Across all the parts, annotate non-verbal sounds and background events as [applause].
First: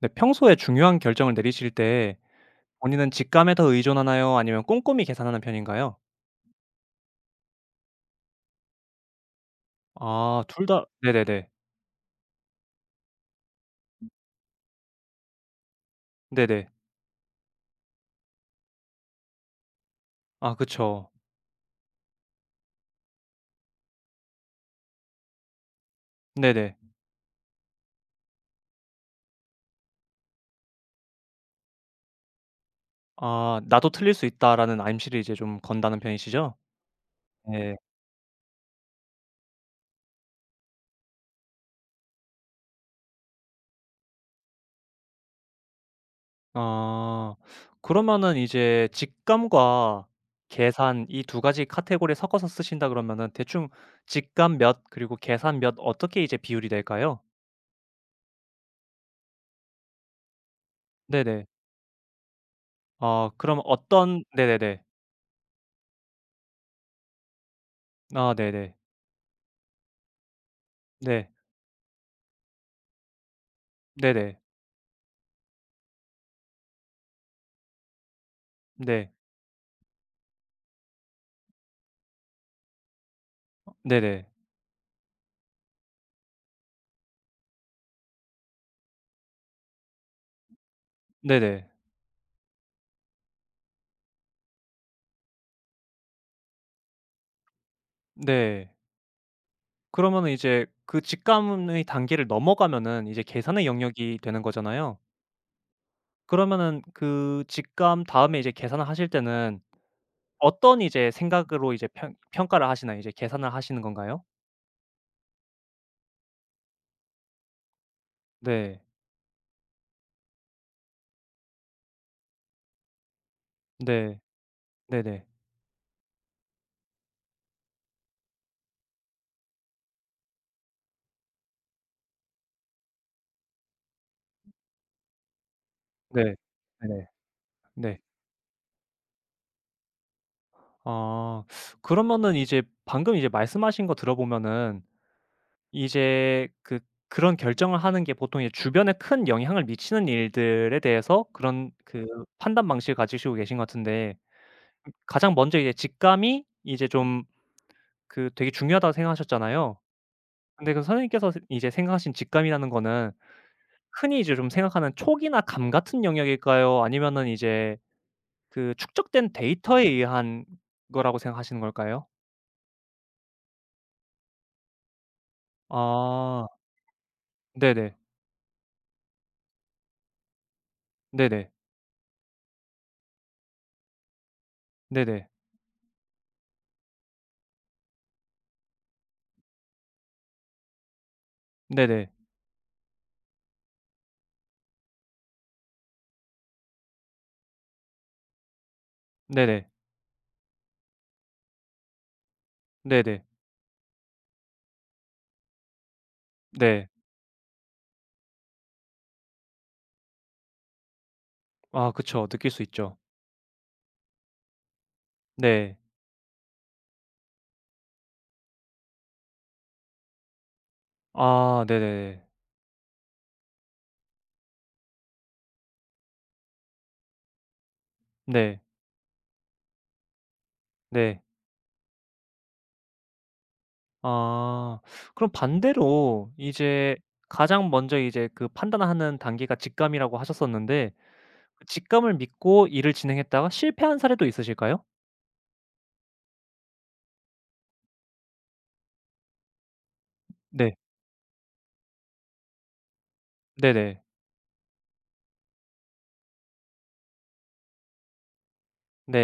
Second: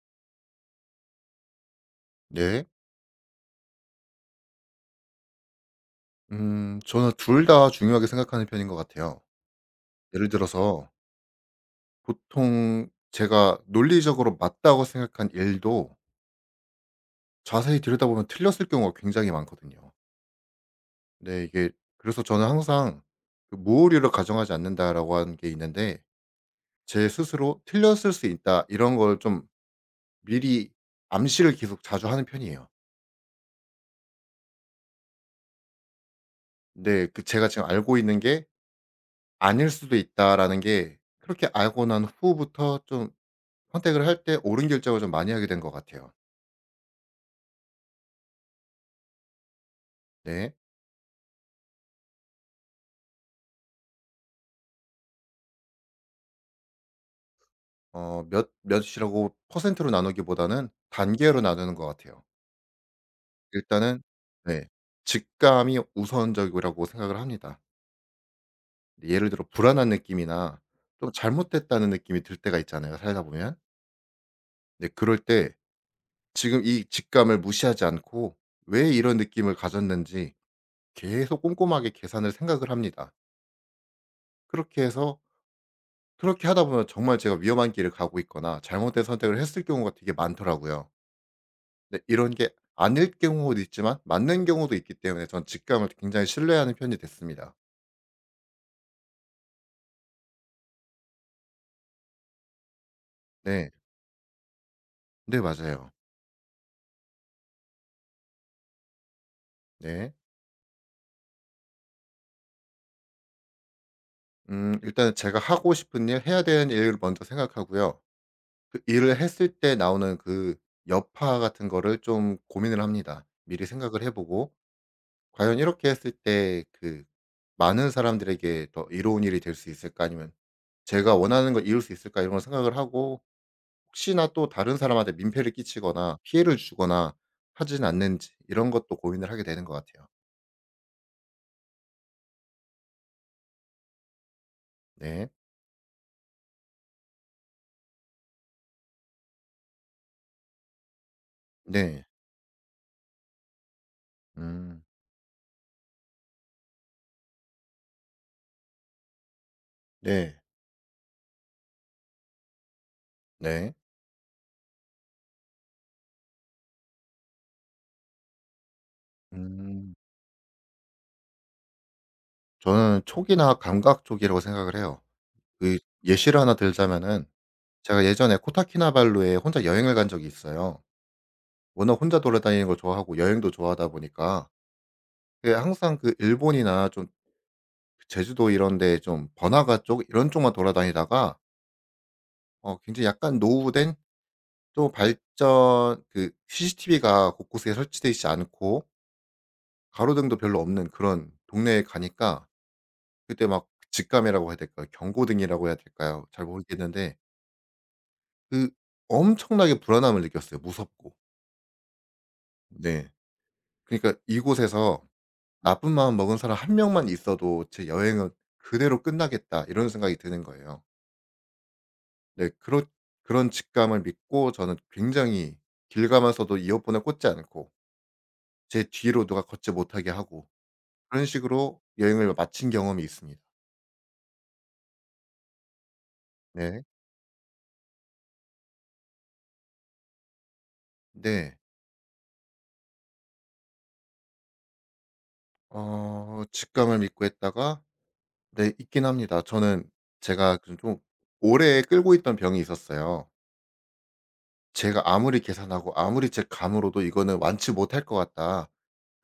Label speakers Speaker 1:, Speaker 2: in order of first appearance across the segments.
Speaker 1: 네. 평소에 중요한 결정을 내리실 때
Speaker 2: 네.
Speaker 1: 본인은 직감에 더 의존하나요? 아니면 꼼꼼히 계산하는 편인가요?
Speaker 2: 저는 둘 다 중요하게 생각하는 편인 것 같아요. 예를
Speaker 1: 아, 둘 다.
Speaker 2: 들어서
Speaker 1: 네네네.
Speaker 2: 보통 제가 논리적으로 맞다고 생각한 일도
Speaker 1: 네네.
Speaker 2: 자세히 들여다보면 틀렸을 경우가 굉장히 많거든요.
Speaker 1: 아 그쵸.
Speaker 2: 네, 이게 그래서 저는 항상 그 '무오류를 가정하지 않는다.'라고 하는 게 있는데
Speaker 1: 네네.
Speaker 2: 제 스스로 '틀렸을 수 있다.' 이런 걸 좀 미리 암시를 계속 자주 하는 편이에요.
Speaker 1: 아, '나도 틀릴 수 있다.'라는 암시를 이제 좀 건다는 편이시죠?
Speaker 2: 근데 그 제가 지금
Speaker 1: 네.
Speaker 2: 알고 있는 게 '아닐 수도 있다.'라는 게 그렇게 알고 난 후부터 좀 선택을 할 때 옳은 결정을 좀 많이 하게 된 것 같아요.
Speaker 1: 아. 그러면은 이제 직감과
Speaker 2: 네.
Speaker 1: 계산, 이 두 가지 카테고리에 섞어서 쓰신다 그러면은 대충 직감 몇 그리고 계산 몇, 어떻게 이제 비율이 될까요?
Speaker 2: 몇 몇이라고 퍼센트로 나누기보다는 단계로
Speaker 1: 네네.
Speaker 2: 나누는 것 같아요.
Speaker 1: 아 그럼
Speaker 2: 일단은
Speaker 1: 어떤.
Speaker 2: 네.
Speaker 1: 네네네.
Speaker 2: 직감이 우선적이라고 생각을 합니다.
Speaker 1: 아 네네.
Speaker 2: 예를 들어 불안한 느낌이나 좀
Speaker 1: 네.
Speaker 2: 잘못됐다는 느낌이 들 때가 있잖아요, 살다 보면.
Speaker 1: 네네.
Speaker 2: 네 그럴 때 지금 이 직감을 무시하지 않고 왜
Speaker 1: 네.
Speaker 2: 이런 느낌을 가졌는지 계속 꼼꼼하게 계산을 생각을 합니다.
Speaker 1: 네네.
Speaker 2: 그렇게 해서 그렇게 하다 보면 정말 제가 위험한 길을 가고 있거나 잘못된 선택을 했을 경우가 되게 많더라고요.
Speaker 1: 네네.
Speaker 2: 근데 이런 게 아닐 경우도 있지만 맞는 경우도 있기 때문에 전 직감을 굉장히 신뢰하는 편이 됐습니다.
Speaker 1: 네. 그러면은 이제 그 직감의 단계를 넘어가면은 이제 계산의
Speaker 2: 네.
Speaker 1: 영역이 되는 거잖아요.
Speaker 2: 네, 맞아요.
Speaker 1: 그러면은 그 직감 다음에 이제 계산을 하실 때는
Speaker 2: 네.
Speaker 1: 어떤 이제 생각으로 이제 평 평가를 하시나요? 이제 계산을 하시는 건가요?
Speaker 2: 일단 제가 하고 싶은 일, 해야 되는 일을 먼저 생각하고요. 그
Speaker 1: 네.
Speaker 2: 일을 했을 때 나오는 그 여파 같은 거를 좀 고민을 합니다. 미리 생각을
Speaker 1: 네.
Speaker 2: 해보고
Speaker 1: 네네.
Speaker 2: 과연 이렇게 했을 때 그 많은 사람들에게 더 이로운 일이 될 수 있을까 아니면 제가 원하는 걸 이룰 수 있을까 이런 걸 생각을 하고 혹시나 또 다른 사람한테 민폐를 끼치거나
Speaker 1: 네.
Speaker 2: 피해를
Speaker 1: 네네.
Speaker 2: 주거나 하진
Speaker 1: 네.
Speaker 2: 않는지 이런 것도 고민을 하게 되는 것 같아요.
Speaker 1: 아. 그러면은 이제 방금 이제 말씀하신 거 들어보면은
Speaker 2: 네.
Speaker 1: 이제 그, 그런 결정을 하는 게 보통 이제 주변에 큰 영향을 미치는 일들에 대해서 그런
Speaker 2: 네.
Speaker 1: 그 판단 방식을 가지시고 계신 것 같은데,
Speaker 2: 음.
Speaker 1: 가장 먼저 이제 직감이 이제 좀 그 되게 중요하다고 생각하셨잖아요.
Speaker 2: 네.
Speaker 1: 근데 그 선생님께서 이제 생각하신 직감이라는 거는
Speaker 2: 네.
Speaker 1: 흔히 이제 좀 생각하는 촉이나 감 같은 영역일까요? 아니면은 이제 그 축적된 데이터에
Speaker 2: 음.
Speaker 1: 의한 거라고 생각하시는 걸까요?
Speaker 2: 저는 촉이나 감각 쪽이라고 생각을 해요. 그 예시를
Speaker 1: 아.
Speaker 2: 하나 들자면은
Speaker 1: 네네.
Speaker 2: 제가 예전에 코타키나발루에 혼자 여행을 간 적이 있어요.
Speaker 1: 네네.
Speaker 2: 워낙 혼자 돌아다니는 걸 좋아하고 여행도 좋아하다 보니까
Speaker 1: 네네.
Speaker 2: 그 항상 그 일본이나 좀 제주도 이런 데 좀 번화가 쪽 이런 쪽만 돌아다니다가
Speaker 1: 네네.
Speaker 2: 굉장히 약간 노후된 또 발전 그 CCTV가 곳곳에 설치돼 있지 않고
Speaker 1: 네네.
Speaker 2: 가로등도 별로 없는 그런 동네에 가니까
Speaker 1: 네네. 네네.
Speaker 2: 그때 막 직감이라고 해야 될까요? 경고등이라고 해야 될까요? 잘
Speaker 1: 네.
Speaker 2: 모르겠는데 그 엄청나게 불안함을 느꼈어요 무섭고.
Speaker 1: 아 그쵸. 느낄 수 있죠.
Speaker 2: 네. 그러니까 이곳에서
Speaker 1: 네.
Speaker 2: '나쁜 마음 먹은 사람 한 명만 있어도 제 여행은 그대로 끝나겠다.' 이런 생각이 드는 거예요.
Speaker 1: 아 네네네.
Speaker 2: 네. 그런 그런 직감을 믿고 저는 굉장히 길 가면서도 이어폰을 꽂지 않고
Speaker 1: 네.
Speaker 2: 제 뒤로 누가 걷지 못하게 하고
Speaker 1: 네.
Speaker 2: 그런 식으로 여행을 마친 경험이 있습니다.
Speaker 1: 아 그럼 반대로
Speaker 2: 네.
Speaker 1: 이제 가장 먼저 이제 그 판단하는 단계가 직감이라고 하셨었는데,
Speaker 2: 네.
Speaker 1: 그 직감을 믿고 일을 진행했다가 실패한 사례도 있으실까요?
Speaker 2: 직감을 믿고 했다가 네 있긴 합니다. 저는 제가
Speaker 1: 네.
Speaker 2: 그 좀 오래 끌고 있던 병이 있었어요.
Speaker 1: 네네.
Speaker 2: 제가 아무리 계산하고 아무리 제 감으로도 '이거는 완치 못할 것 같다.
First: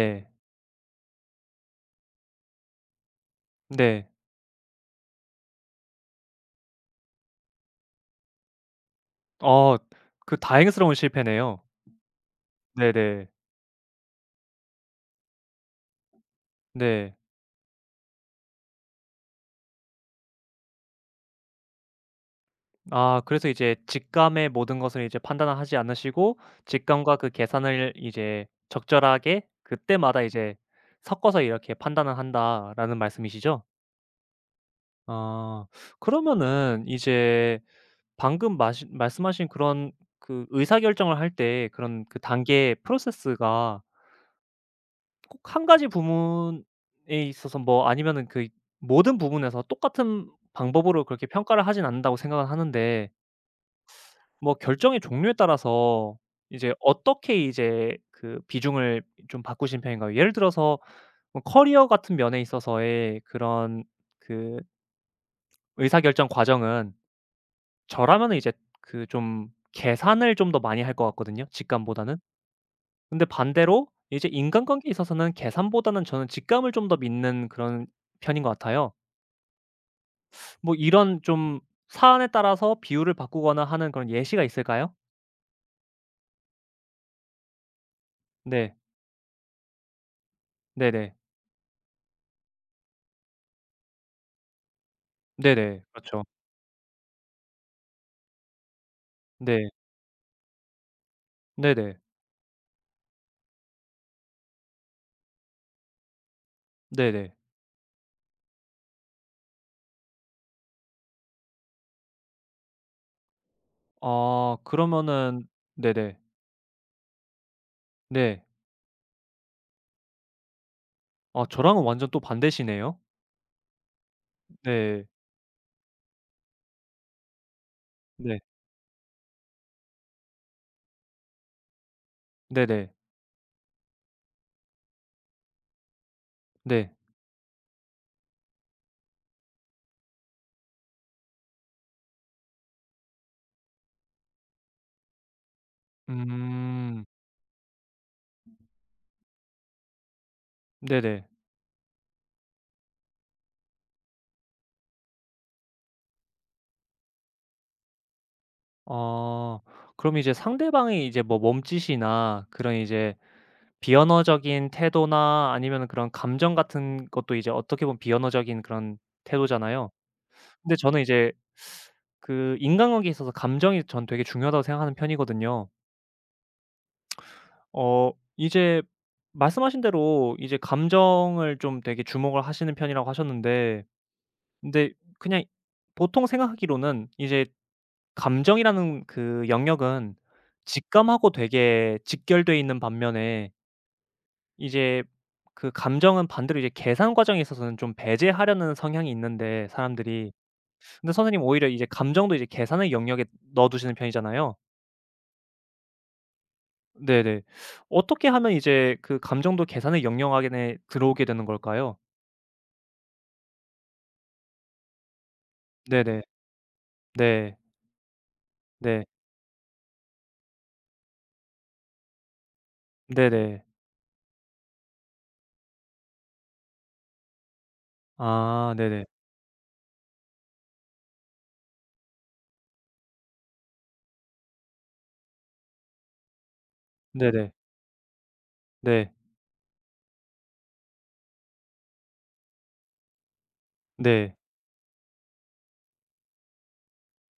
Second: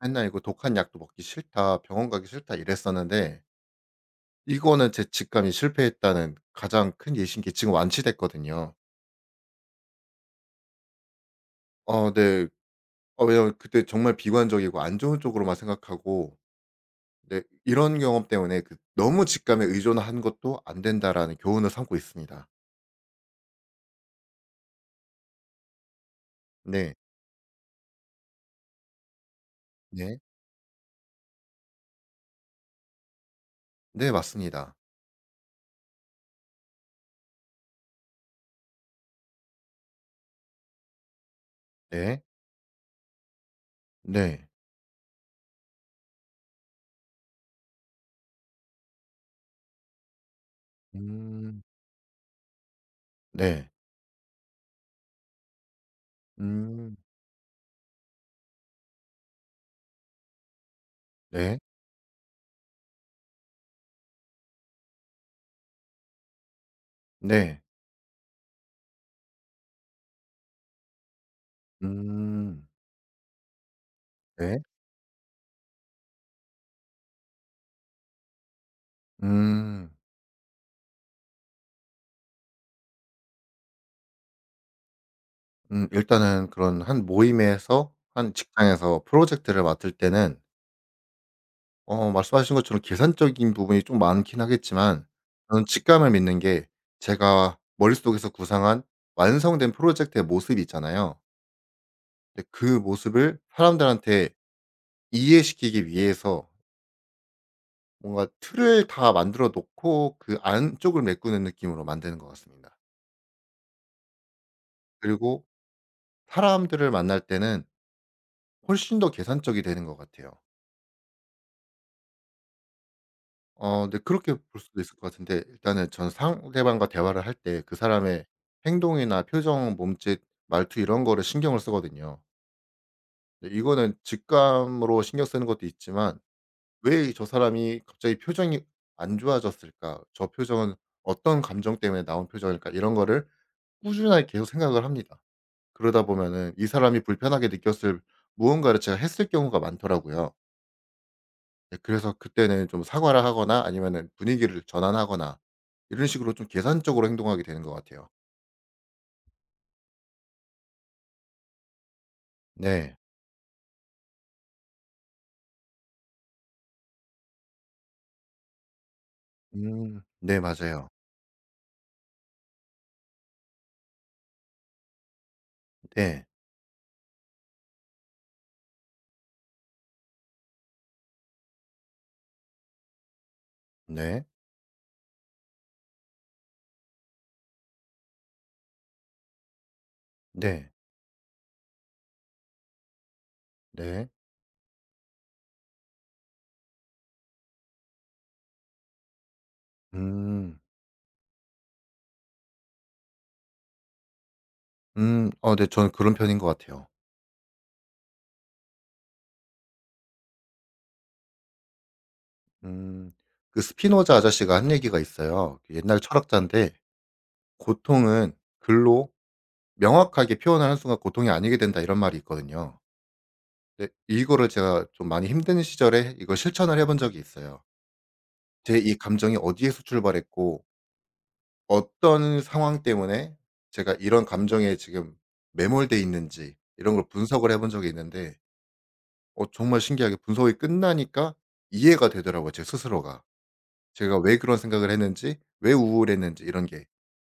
Speaker 2: 맨날 이거 독한 약도 먹기 싫다. 병원 가기 싫다.' 이랬었는데
Speaker 1: 네.
Speaker 2: 이거는 제 직감이 실패했다는 가장 큰 예시인 게 지금 완치됐거든요.
Speaker 1: 어, 그 다행스러운 실패네요.
Speaker 2: 어 네.
Speaker 1: 네네.
Speaker 2: 왜냐면 그때 정말 비관적이고 안 좋은 쪽으로만 생각하고
Speaker 1: 네.
Speaker 2: 네. 이런 경험 때문에 그 '너무 직감에 의존한 것도 안 된다.'라는 교훈을 삼고 있습니다.
Speaker 1: 아 그래서 이제 직감의 모든 것을 이제 판단을 하지 않으시고
Speaker 2: 네.
Speaker 1: 직감과 그 계산을 이제 적절하게
Speaker 2: 네.
Speaker 1: 그때마다 이제 섞어서 이렇게 판단을 한다라는 말씀이시죠?
Speaker 2: 네 맞습니다.
Speaker 1: 아. 그러면은 이제 방금 마시 말씀하신 그런 그 의사결정을 할 때 그런 그
Speaker 2: 네.
Speaker 1: 단계 프로세스가
Speaker 2: 네.
Speaker 1: 꼭 한 가지 부분에 있어서, 뭐 아니면은 그 모든 부분에서 똑같은 방법으로 그렇게
Speaker 2: 음.
Speaker 1: 평가를 하진 않는다고 생각은 하는데,
Speaker 2: 네.
Speaker 1: 뭐 결정의 종류에 따라서 이제
Speaker 2: 음.
Speaker 1: 어떻게 이제 그 비중을 좀 바꾸신 편인가요? 예를 들어서 뭐
Speaker 2: 네.
Speaker 1: 커리어 같은 면에 있어서의 그런 그 의사결정 과정은
Speaker 2: 네.
Speaker 1: 저라면은 이제 그 좀 계산을 좀 더 많이 할 것 같거든요, 직감보다는.
Speaker 2: 음.
Speaker 1: 근데 반대로 이제
Speaker 2: 네.
Speaker 1: 인간관계에 있어서는 계산보다는 저는 직감을 좀 더 믿는 그런 편인 것 같아요.
Speaker 2: 음.
Speaker 1: 뭐 이런 좀 사안에 따라서 비율을 바꾸거나 하는 그런 예시가 있을까요?
Speaker 2: 일단은 그런 한 모임에서 한
Speaker 1: 네.
Speaker 2: 직장에서 프로젝트를 맡을 때는
Speaker 1: 네네.
Speaker 2: 말씀하신 것처럼 계산적인 부분이 좀 많긴 하겠지만 저는
Speaker 1: 네네.
Speaker 2: 직감을
Speaker 1: 그렇죠.
Speaker 2: 믿는 게 제가 머릿속에서 구상한
Speaker 1: 네.
Speaker 2: 완성된 프로젝트의 모습이 있잖아요.
Speaker 1: 네네.
Speaker 2: 근데 그 모습을 사람들한테 이해시키기 위해서
Speaker 1: 네네.
Speaker 2: 뭔가 틀을 다 만들어 놓고 그 안쪽을 메꾸는 느낌으로 만드는 것 같습니다.
Speaker 1: 아
Speaker 2: 그리고
Speaker 1: 그러면은. 네네.
Speaker 2: 사람들을 만날 때는
Speaker 1: 네.
Speaker 2: 훨씬 더 계산적이 되는 것 같아요.
Speaker 1: 아 저랑은 완전 또 반대시네요.
Speaker 2: 네 그렇게 볼 수도 있을
Speaker 1: 네.
Speaker 2: 것 같은데 일단은 전 상대방과 대화를 할 때 그 사람의
Speaker 1: 네.
Speaker 2: 행동이나 표정, 몸짓, 말투 이런 거를 신경을 쓰거든요.
Speaker 1: 네네.
Speaker 2: 근데 이거는 직감으로 신경 쓰는 것도 있지만
Speaker 1: 네.
Speaker 2: '왜 저 사람이 갑자기 표정이 안 좋아졌을까? 저 표정은 어떤 감정 때문에 나온 표정일까?' 이런 거를 꾸준하게 계속 생각을 합니다. 그러다 보면은 이 사람이
Speaker 1: 음.
Speaker 2: 불편하게 느꼈을 무언가를 제가 했을 경우가 많더라고요.
Speaker 1: 네네.
Speaker 2: 네, 그래서 그때는 좀 사과를 하거나 아니면은 분위기를 전환하거나 이런 식으로 좀 계산적으로 행동하게 되는 것 같아요.
Speaker 1: 아 그럼 이제 상대방의 이제 뭐 몸짓이나 그런
Speaker 2: 네.
Speaker 1: 이제 비언어적인 태도나 아니면은 그런 감정 같은 것도 이제 어떻게 보면 비언어적인 그런 태도잖아요.
Speaker 2: 음. 네
Speaker 1: 근데
Speaker 2: 맞아요.
Speaker 1: 저는 이제 그 인간관계에 있어서 감정이 전 되게 중요하다고 생각하는 편이거든요.
Speaker 2: 네.
Speaker 1: 어 이제 말씀하신 대로 이제 감정을 좀 되게 주목을 하시는 편이라고 하셨는데,
Speaker 2: 네.
Speaker 1: 근데 그냥 보통 생각하기로는 이제 감정이라는 그 영역은
Speaker 2: 네.
Speaker 1: 직감하고 되게 직결돼 있는 반면에
Speaker 2: 네.
Speaker 1: 이제 그 감정은 반대로 이제 계산 과정에 있어서는 좀 배제하려는 성향이 있는데, 사람들이.
Speaker 2: 음.
Speaker 1: 근데 선생님 오히려 이제 감정도 이제 계산의 영역에 넣어 두시는 편이잖아요.
Speaker 2: 음. 네 저는 그런 편인 것 같아요.
Speaker 1: 네네. 어떻게 하면 이제 그 감정도 계산의 영역 안에 들어오게 되는 걸까요?
Speaker 2: 음. 그 스피노자 아저씨가 한 얘기가 있어요. 그 옛날
Speaker 1: 네네.
Speaker 2: 철학자인데
Speaker 1: 네.
Speaker 2: "고통은
Speaker 1: 네.
Speaker 2: 글로 명확하게 표현하는 순간 고통이 아니게 된다." 이런 말이 있거든요.
Speaker 1: 네네.
Speaker 2: 근데 이거를 제가 좀 많이 힘든 시절에 이걸 실천을 해본 적이 있어요.
Speaker 1: 아
Speaker 2: 제 이
Speaker 1: 네네.
Speaker 2: 감정이 어디에서 출발했고 어떤 상황 때문에 제가 이런 감정에 지금 매몰돼 있는지 이런 걸
Speaker 1: 네네.
Speaker 2: 분석을 해본 적이 있는데
Speaker 1: 네.
Speaker 2: 정말 신기하게 분석이 끝나니까 이해가 되더라고요, 제 스스로가. 제가
Speaker 1: 네.
Speaker 2: 왜 그런 생각을 했는지 왜 우울했는지 이런 게.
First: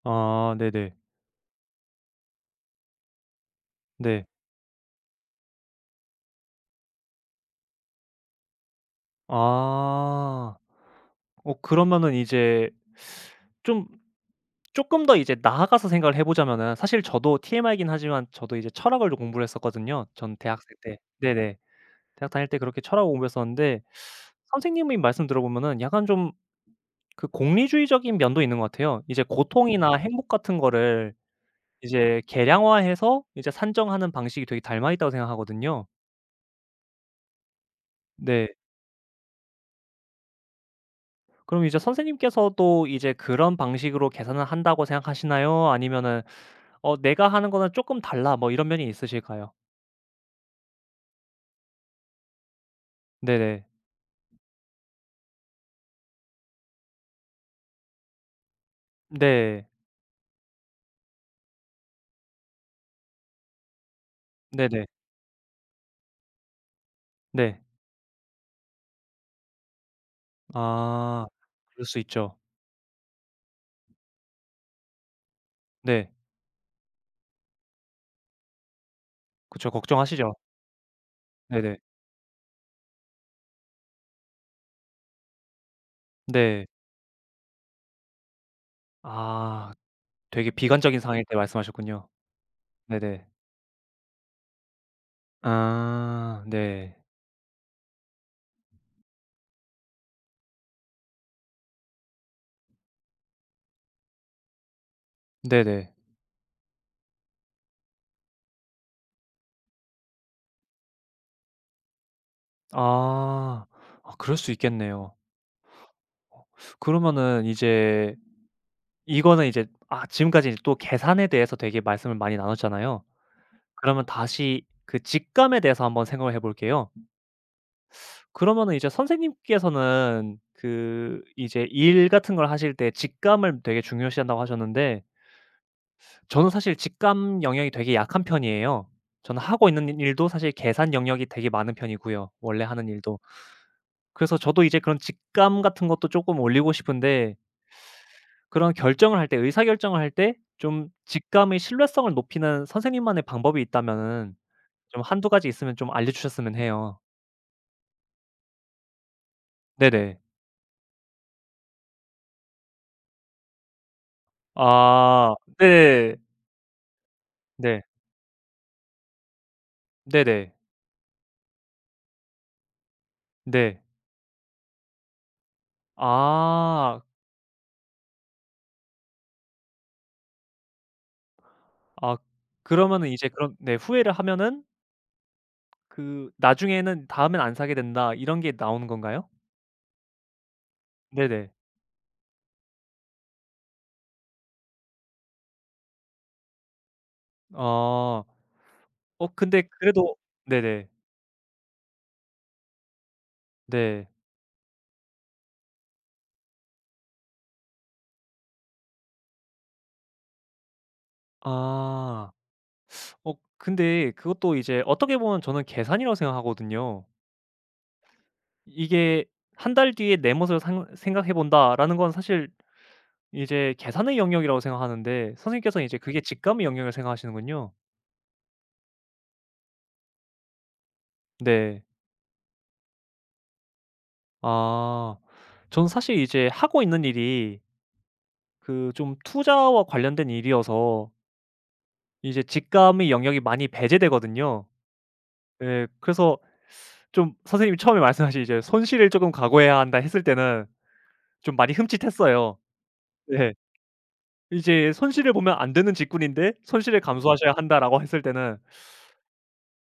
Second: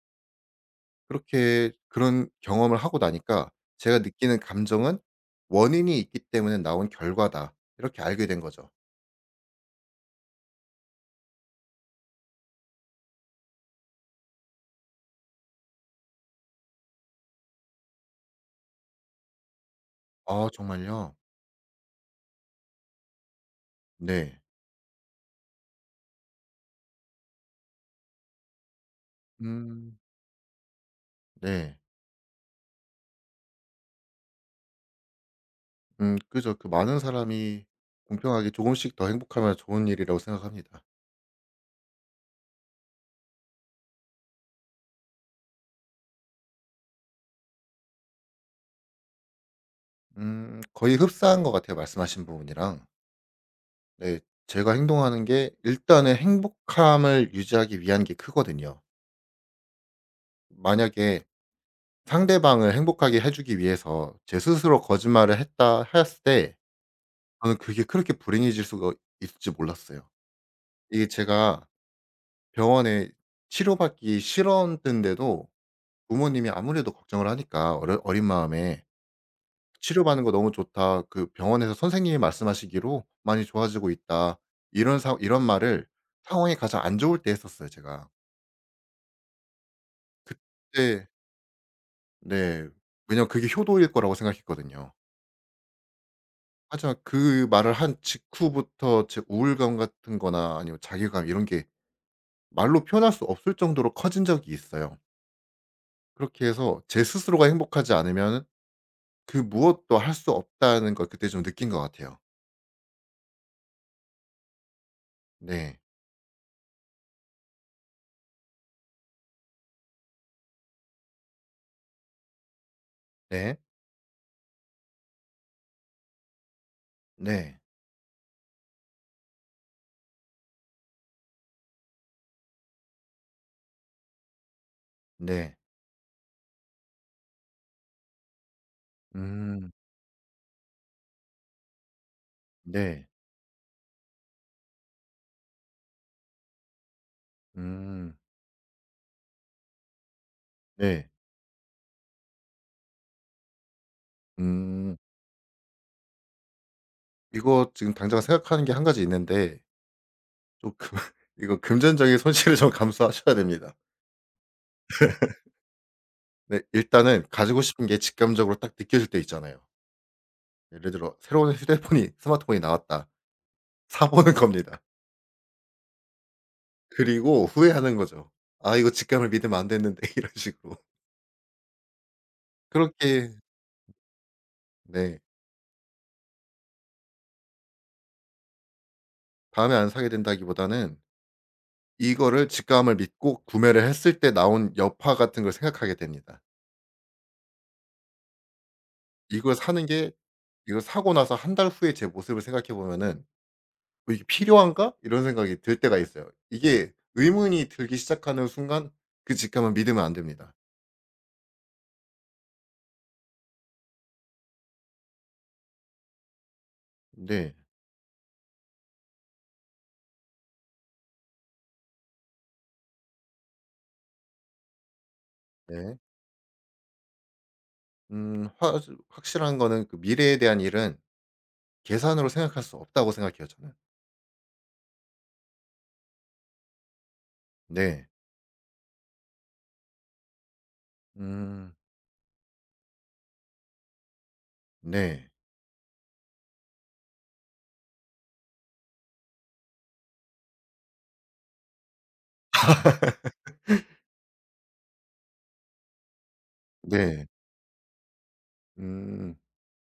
Speaker 1: 아 네네.
Speaker 2: 그렇게 그런 경험을 하고 나니까 제가
Speaker 1: 네.
Speaker 2: 느끼는 감정은 '원인이 있기 때문에 나온 결과다.' 이렇게 알게 된 거죠.
Speaker 1: 아. 어 그러면은 이제 좀 쪼끔 더 이제 나아가서 생각을 해 보자면은, 사실 저도 TMI이긴 하지만 저도 이제 철학을 좀 공부를 했었거든요, 전
Speaker 2: 아
Speaker 1: 대학생 때.
Speaker 2: 정말요?
Speaker 1: 네네. 대학 다닐 때 그렇게 철학을 공부했었는데,
Speaker 2: 네.
Speaker 1: 선생님이 말씀 들어 보면은 약간 좀 그 공리주의적인 면도 있는 것 같아요. 이제 고통이나
Speaker 2: 음.
Speaker 1: 행복 같은 거를
Speaker 2: 네.
Speaker 1: 이제 계량화해서 이제 산정하는 방식이 되게 닮아 있다고 생각하거든요.
Speaker 2: 그죠. 그 많은 사람이
Speaker 1: 네.
Speaker 2: 공평하게 조금씩 더 행복하면 좋은 일이라고 생각합니다.
Speaker 1: 그럼 이제 선생님께서도 이제 그런 방식으로 계산을 한다고 생각하시나요? 아니면은 '어, 내가 하는 거는 쪼끔 달라.' 뭐 이런 면이 있으실까요?
Speaker 2: 거의 흡사한 것 같아요 말씀하신 부분이랑.
Speaker 1: 네네.
Speaker 2: 네. 제가 행동하는 게 일단은 행복함을 유지하기 위한 게 크거든요.
Speaker 1: 네.
Speaker 2: 만약에 상대방을 행복하게 해 주기 위해서 제 스스로
Speaker 1: 네네.
Speaker 2: 거짓말을 했다 했을 때 저는
Speaker 1: 네.
Speaker 2: 그게 그렇게 불행해질 수가 있을지 몰랐어요. 이게
Speaker 1: 아
Speaker 2: 제가
Speaker 1: 그럴 수 있죠.
Speaker 2: 병원에 치료받기 싫었는데도
Speaker 1: 네.
Speaker 2: 부모님이 아무래도 걱정을 하니까 어려 어린 마음에
Speaker 1: 그쵸.
Speaker 2: "치료받는 거
Speaker 1: 걱정하시죠.
Speaker 2: 너무 좋다. 그 병원에서
Speaker 1: 네네.
Speaker 2: 선생님이 말씀하시기로 많이 좋아지고 있다." 이런 사, 이런 말을 상황이
Speaker 1: 네.
Speaker 2: 가장 안 좋을 때 했었어요 제가.
Speaker 1: 아 되게 비관적인
Speaker 2: 그때
Speaker 1: 상황일 때 말씀하셨군요.
Speaker 2: 네.
Speaker 1: 네네.
Speaker 2: 왜냐면 그게 효도일 거라고 생각했거든요.
Speaker 1: 아 네.
Speaker 2: 하지만 그 말을 한 직후부터 제 우울감 같은 거나 아니면 자괴감 이런 게 말로 표현할 수 없을 정도로 커진 적이 있어요.
Speaker 1: 네네.
Speaker 2: 그렇게 해서 제 스스로가 행복하지 않으면 그 무엇도 할 수 없다는 걸 그때 좀 느낀 것 같아요.
Speaker 1: 아. 아 그럴 수 있겠네요.
Speaker 2: 네.
Speaker 1: 그러면은 이제 이거는 이제, 아 지금까지 이제 또 계산에 대해서 되게 말씀을 많이 나눴잖아요.
Speaker 2: 네.
Speaker 1: 그러면 다시 그 직감에 대해서 한번 생각을 해 볼게요.
Speaker 2: 네.
Speaker 1: 그러면은 이제 선생님께서는 그 이제 일 같은 걸 하실 때 직감을 되게 중요시한다고 하셨는데,
Speaker 2: 네.
Speaker 1: 저는 사실 직감 영역이 되게 약한 편이에요. 저는 하고
Speaker 2: 음.
Speaker 1: 있는 일도 사실 계산 영역이 되게 많은 편이고요, 원래 하는
Speaker 2: 네.
Speaker 1: 일도. 그래서 저도 이제 그런 직감 같은 것도 쪼끔 올리고 싶은데,
Speaker 2: 음.
Speaker 1: 그런 결정을 할 때, 의사결정을 할 때 좀
Speaker 2: 네.
Speaker 1: 직감의 신뢰성을 높이는 선생님만의 방법이 있다면은
Speaker 2: 음.
Speaker 1: 좀 한두 가지 있으면 좀 알려 주셨으면 해요.
Speaker 2: 이거 지금 당장 생각하는 게 한 가지 있는데
Speaker 1: 네네.
Speaker 2: 조금 [laughs] 이거 금전적인 손실을 좀 감수하셔야 됩니다.
Speaker 1: 아 네.
Speaker 2: 네. 일단은 가지고
Speaker 1: 네.
Speaker 2: 싶은 게 직감적으로 딱 느껴질 때 있잖아요.
Speaker 1: 네네.
Speaker 2: 예를 들어 새로운 휴대폰이 스마트폰이 나왔다.
Speaker 1: 네.
Speaker 2: 사 보는 겁니다.
Speaker 1: 아.
Speaker 2: 그리고 후회하는 거죠. '아 이거 직감을 믿으면 안 됐는데.' [laughs] 이런 식으로.
Speaker 1: 아 그러면은 이제
Speaker 2: 그렇게
Speaker 1: 그런, 네, 후회를 하면은
Speaker 2: 네.
Speaker 1: 그 나중에는 '다음엔 안 사게 된다.' 이런 게 나오는 건가요?
Speaker 2: 다음에 안 사게 된다기보다는
Speaker 1: 네네.
Speaker 2: 이거를 직감을 믿고 구매를 했을 때 나온 여파 같은 걸 생각하게 됩니다.
Speaker 1: 아. 어
Speaker 2: 이걸
Speaker 1: 근데
Speaker 2: 사는 게
Speaker 1: 그래도.
Speaker 2: 이걸
Speaker 1: 네네.
Speaker 2: 사고 나서 한 달 후에 제 모습을 생각해 보면은
Speaker 1: 네.
Speaker 2: '어 이게 필요한가?' 이런 생각이 들 때가 있어요. 이게 의문이 들기 시작하는 순간 그 직감은 믿으면 안 됩니다.
Speaker 1: 아. 어 근데 그것도 이제 어떻게 보면 저는 계산이라고 생각하거든요.
Speaker 2: 근데
Speaker 1: 이게 한 달 뒤에 내 모습을 상 생각해 본다.'라는 건 사실 이제 계산의 영역이라고 생각하는데, 선생님께서는 이제
Speaker 2: 네.
Speaker 1: 그게 직감의 영역을 생각하시는군요.
Speaker 2: 확 확실한 거는 그 미래에 대한 일은
Speaker 1: 네.
Speaker 2: 계산으로 생각할 수 없다고 생각해요 저는.
Speaker 1: 아. 저는 사실 이제 하고 있는 일이
Speaker 2: 네.
Speaker 1: 그 좀 투자와 관련된 일이어서
Speaker 2: 음.
Speaker 1: 이제 직감의 영역이 많이 배제되거든요.
Speaker 2: 네.
Speaker 1: 예. 그래서 좀 선생님이 처음에 말씀하신 이제 '손실을 쪼금 각오해야 한다.' 했을 때는 좀 많이 흠칫했어요.
Speaker 2: [laughs]
Speaker 1: 네. 이제 손실을 보면 안 되는 직군인데 '손실을
Speaker 2: 네.
Speaker 1: 감수하셔야 한다.'라고 했을 때는
Speaker 2: 음.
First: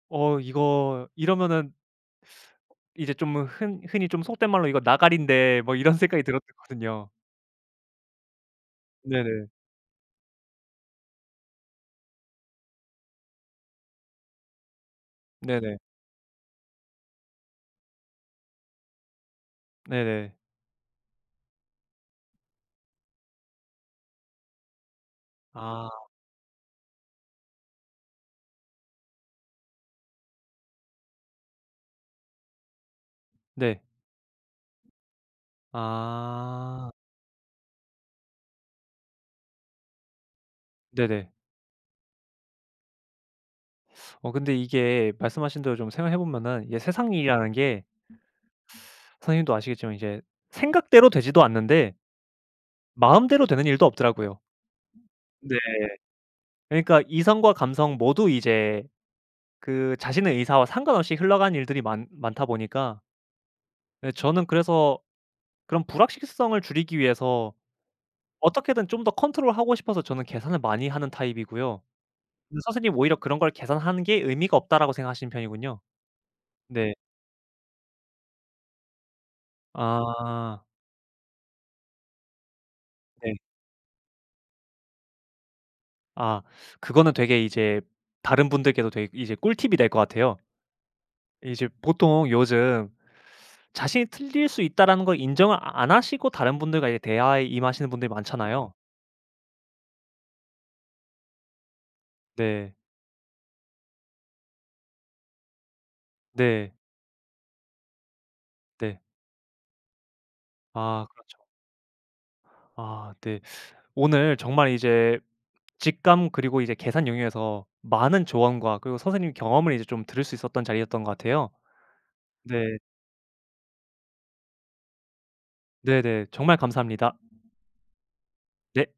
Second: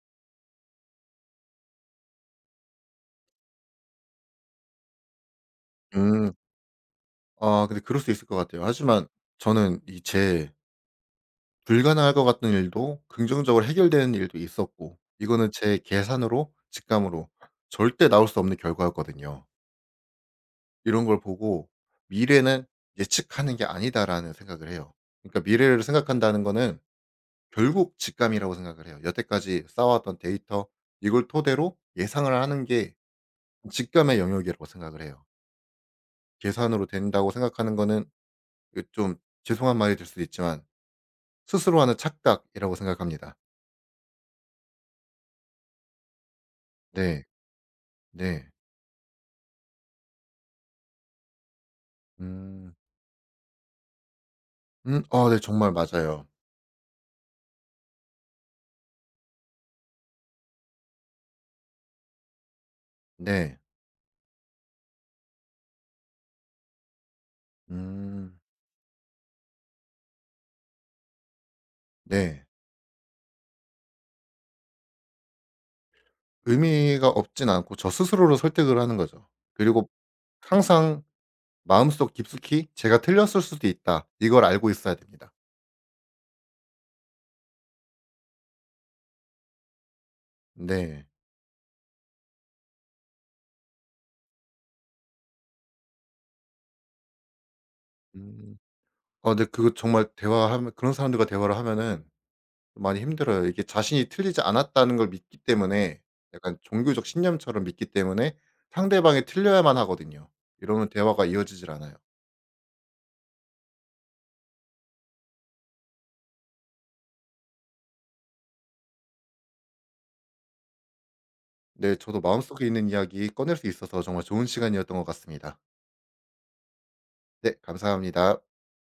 Speaker 1: 어 이거 이러면은 이제 좀 흔 흔히 좀 속된 말로 '이거 나가린데.' 뭐 이런 [laughs] 생각이
Speaker 2: 음.
Speaker 1: 들었거든요.
Speaker 2: 아 근데 그럴 수 있을 것 같아요. 하지만
Speaker 1: 네네.
Speaker 2: 저는 이제 불가능할 것 같은 일도 긍정적으로 해결되는 일도 있었고 이거는
Speaker 1: 네네.
Speaker 2: 제 계산으로 직감으로 절대 나올 수 없는 결과였거든요.
Speaker 1: 네네.
Speaker 2: 이런 걸 보고 '미래는 예측하는 게 아니다.'라는 생각을 해요. 그러니까 미래를
Speaker 1: 아
Speaker 2: 생각한다는 거는 결국 직감이라고 생각을 해요. 여태까지 쌓아왔던 데이터 이걸 토대로 예상을 하는 게
Speaker 1: 네.
Speaker 2: 직감의 영역이라고 생각을 해요. 계산으로
Speaker 1: 아
Speaker 2: 된다고 생각하는 거는 이거 좀 죄송한 말이 될 수도 있지만
Speaker 1: 네네.
Speaker 2: 스스로 하는 착각이라고 생각합니다.
Speaker 1: 어 근데 이게 말씀하신 대로 좀 생각해 보면은 이게 세상
Speaker 2: 네.
Speaker 1: 일이라는 게
Speaker 2: 네.
Speaker 1: 선생님도 아시겠지만 이제 생각대로 되지도 않는데
Speaker 2: 음.
Speaker 1: 마음대로 되는 일도 없더라고요.
Speaker 2: 음. 아 네
Speaker 1: 네.
Speaker 2: 정말 맞아요.
Speaker 1: 그러니까 이성과 감성 모두 이제 그 자신의 의사와 상관없이 흘러간 일들이 많 많다 보니까
Speaker 2: 네.
Speaker 1: 예 저는 그래서 그런 불확실성을 줄이기 위해서
Speaker 2: 음.
Speaker 1: 어떻게든 좀 더 컨트롤하고 싶어서 저는 계산을 많이 하는 타입이고요.
Speaker 2: 네.
Speaker 1: 근데 선생님 오히려 그런 걸 계산하는 게 의미가 없다라고 생각하시는 편이군요. 네.
Speaker 2: 의미가 없진 않고 저 스스로를 설득을 하는 거죠. 그리고
Speaker 1: 아
Speaker 2: 항상 마음속 깊숙이 '제가
Speaker 1: 네.
Speaker 2: 틀렸을 수도 있다.' 이걸 알고 있어야 됩니다.
Speaker 1: 아 그거는 되게 이제 다른 분들께도 되게 이제 꿀팁이 될 것 같아요.
Speaker 2: 네.
Speaker 1: 이제 보통 요즘 자신이 틀릴 수 있다라는 걸 인정을 안 하시고 다른 분들과 이제 대화에 임하시는 분들이
Speaker 2: 음.
Speaker 1: 많잖아요.
Speaker 2: 네 그거 정말 대화하면 그런 사람들과 대화를 하면은
Speaker 1: 네.
Speaker 2: 많이 힘들어요. 이게 자신이 틀리지 않았다는 걸 믿기 때문에 약간
Speaker 1: 네.
Speaker 2: 종교적 신념처럼 믿기 때문에
Speaker 1: 네.
Speaker 2: 상대방이 틀려야만 하거든요. 이러면
Speaker 1: 아
Speaker 2: 대화가
Speaker 1: 그렇죠.
Speaker 2: 이어지질 않아요.
Speaker 1: 아 네. 오늘 정말 이제 직감 그리고 이제 계산 영역에서 많은 조언과 그리고 선생님 경험을 이제 좀 들을 수 있었던 자리였던 것 같아요.
Speaker 2: 네. 저도
Speaker 1: 네.
Speaker 2: 마음속에 있는 이야기 꺼낼 수 있어서 정말 좋은 시간이었던 것 같습니다.
Speaker 1: 네네. 정말 감사합니다.
Speaker 2: 네. 감사합니다.
Speaker 1: 네.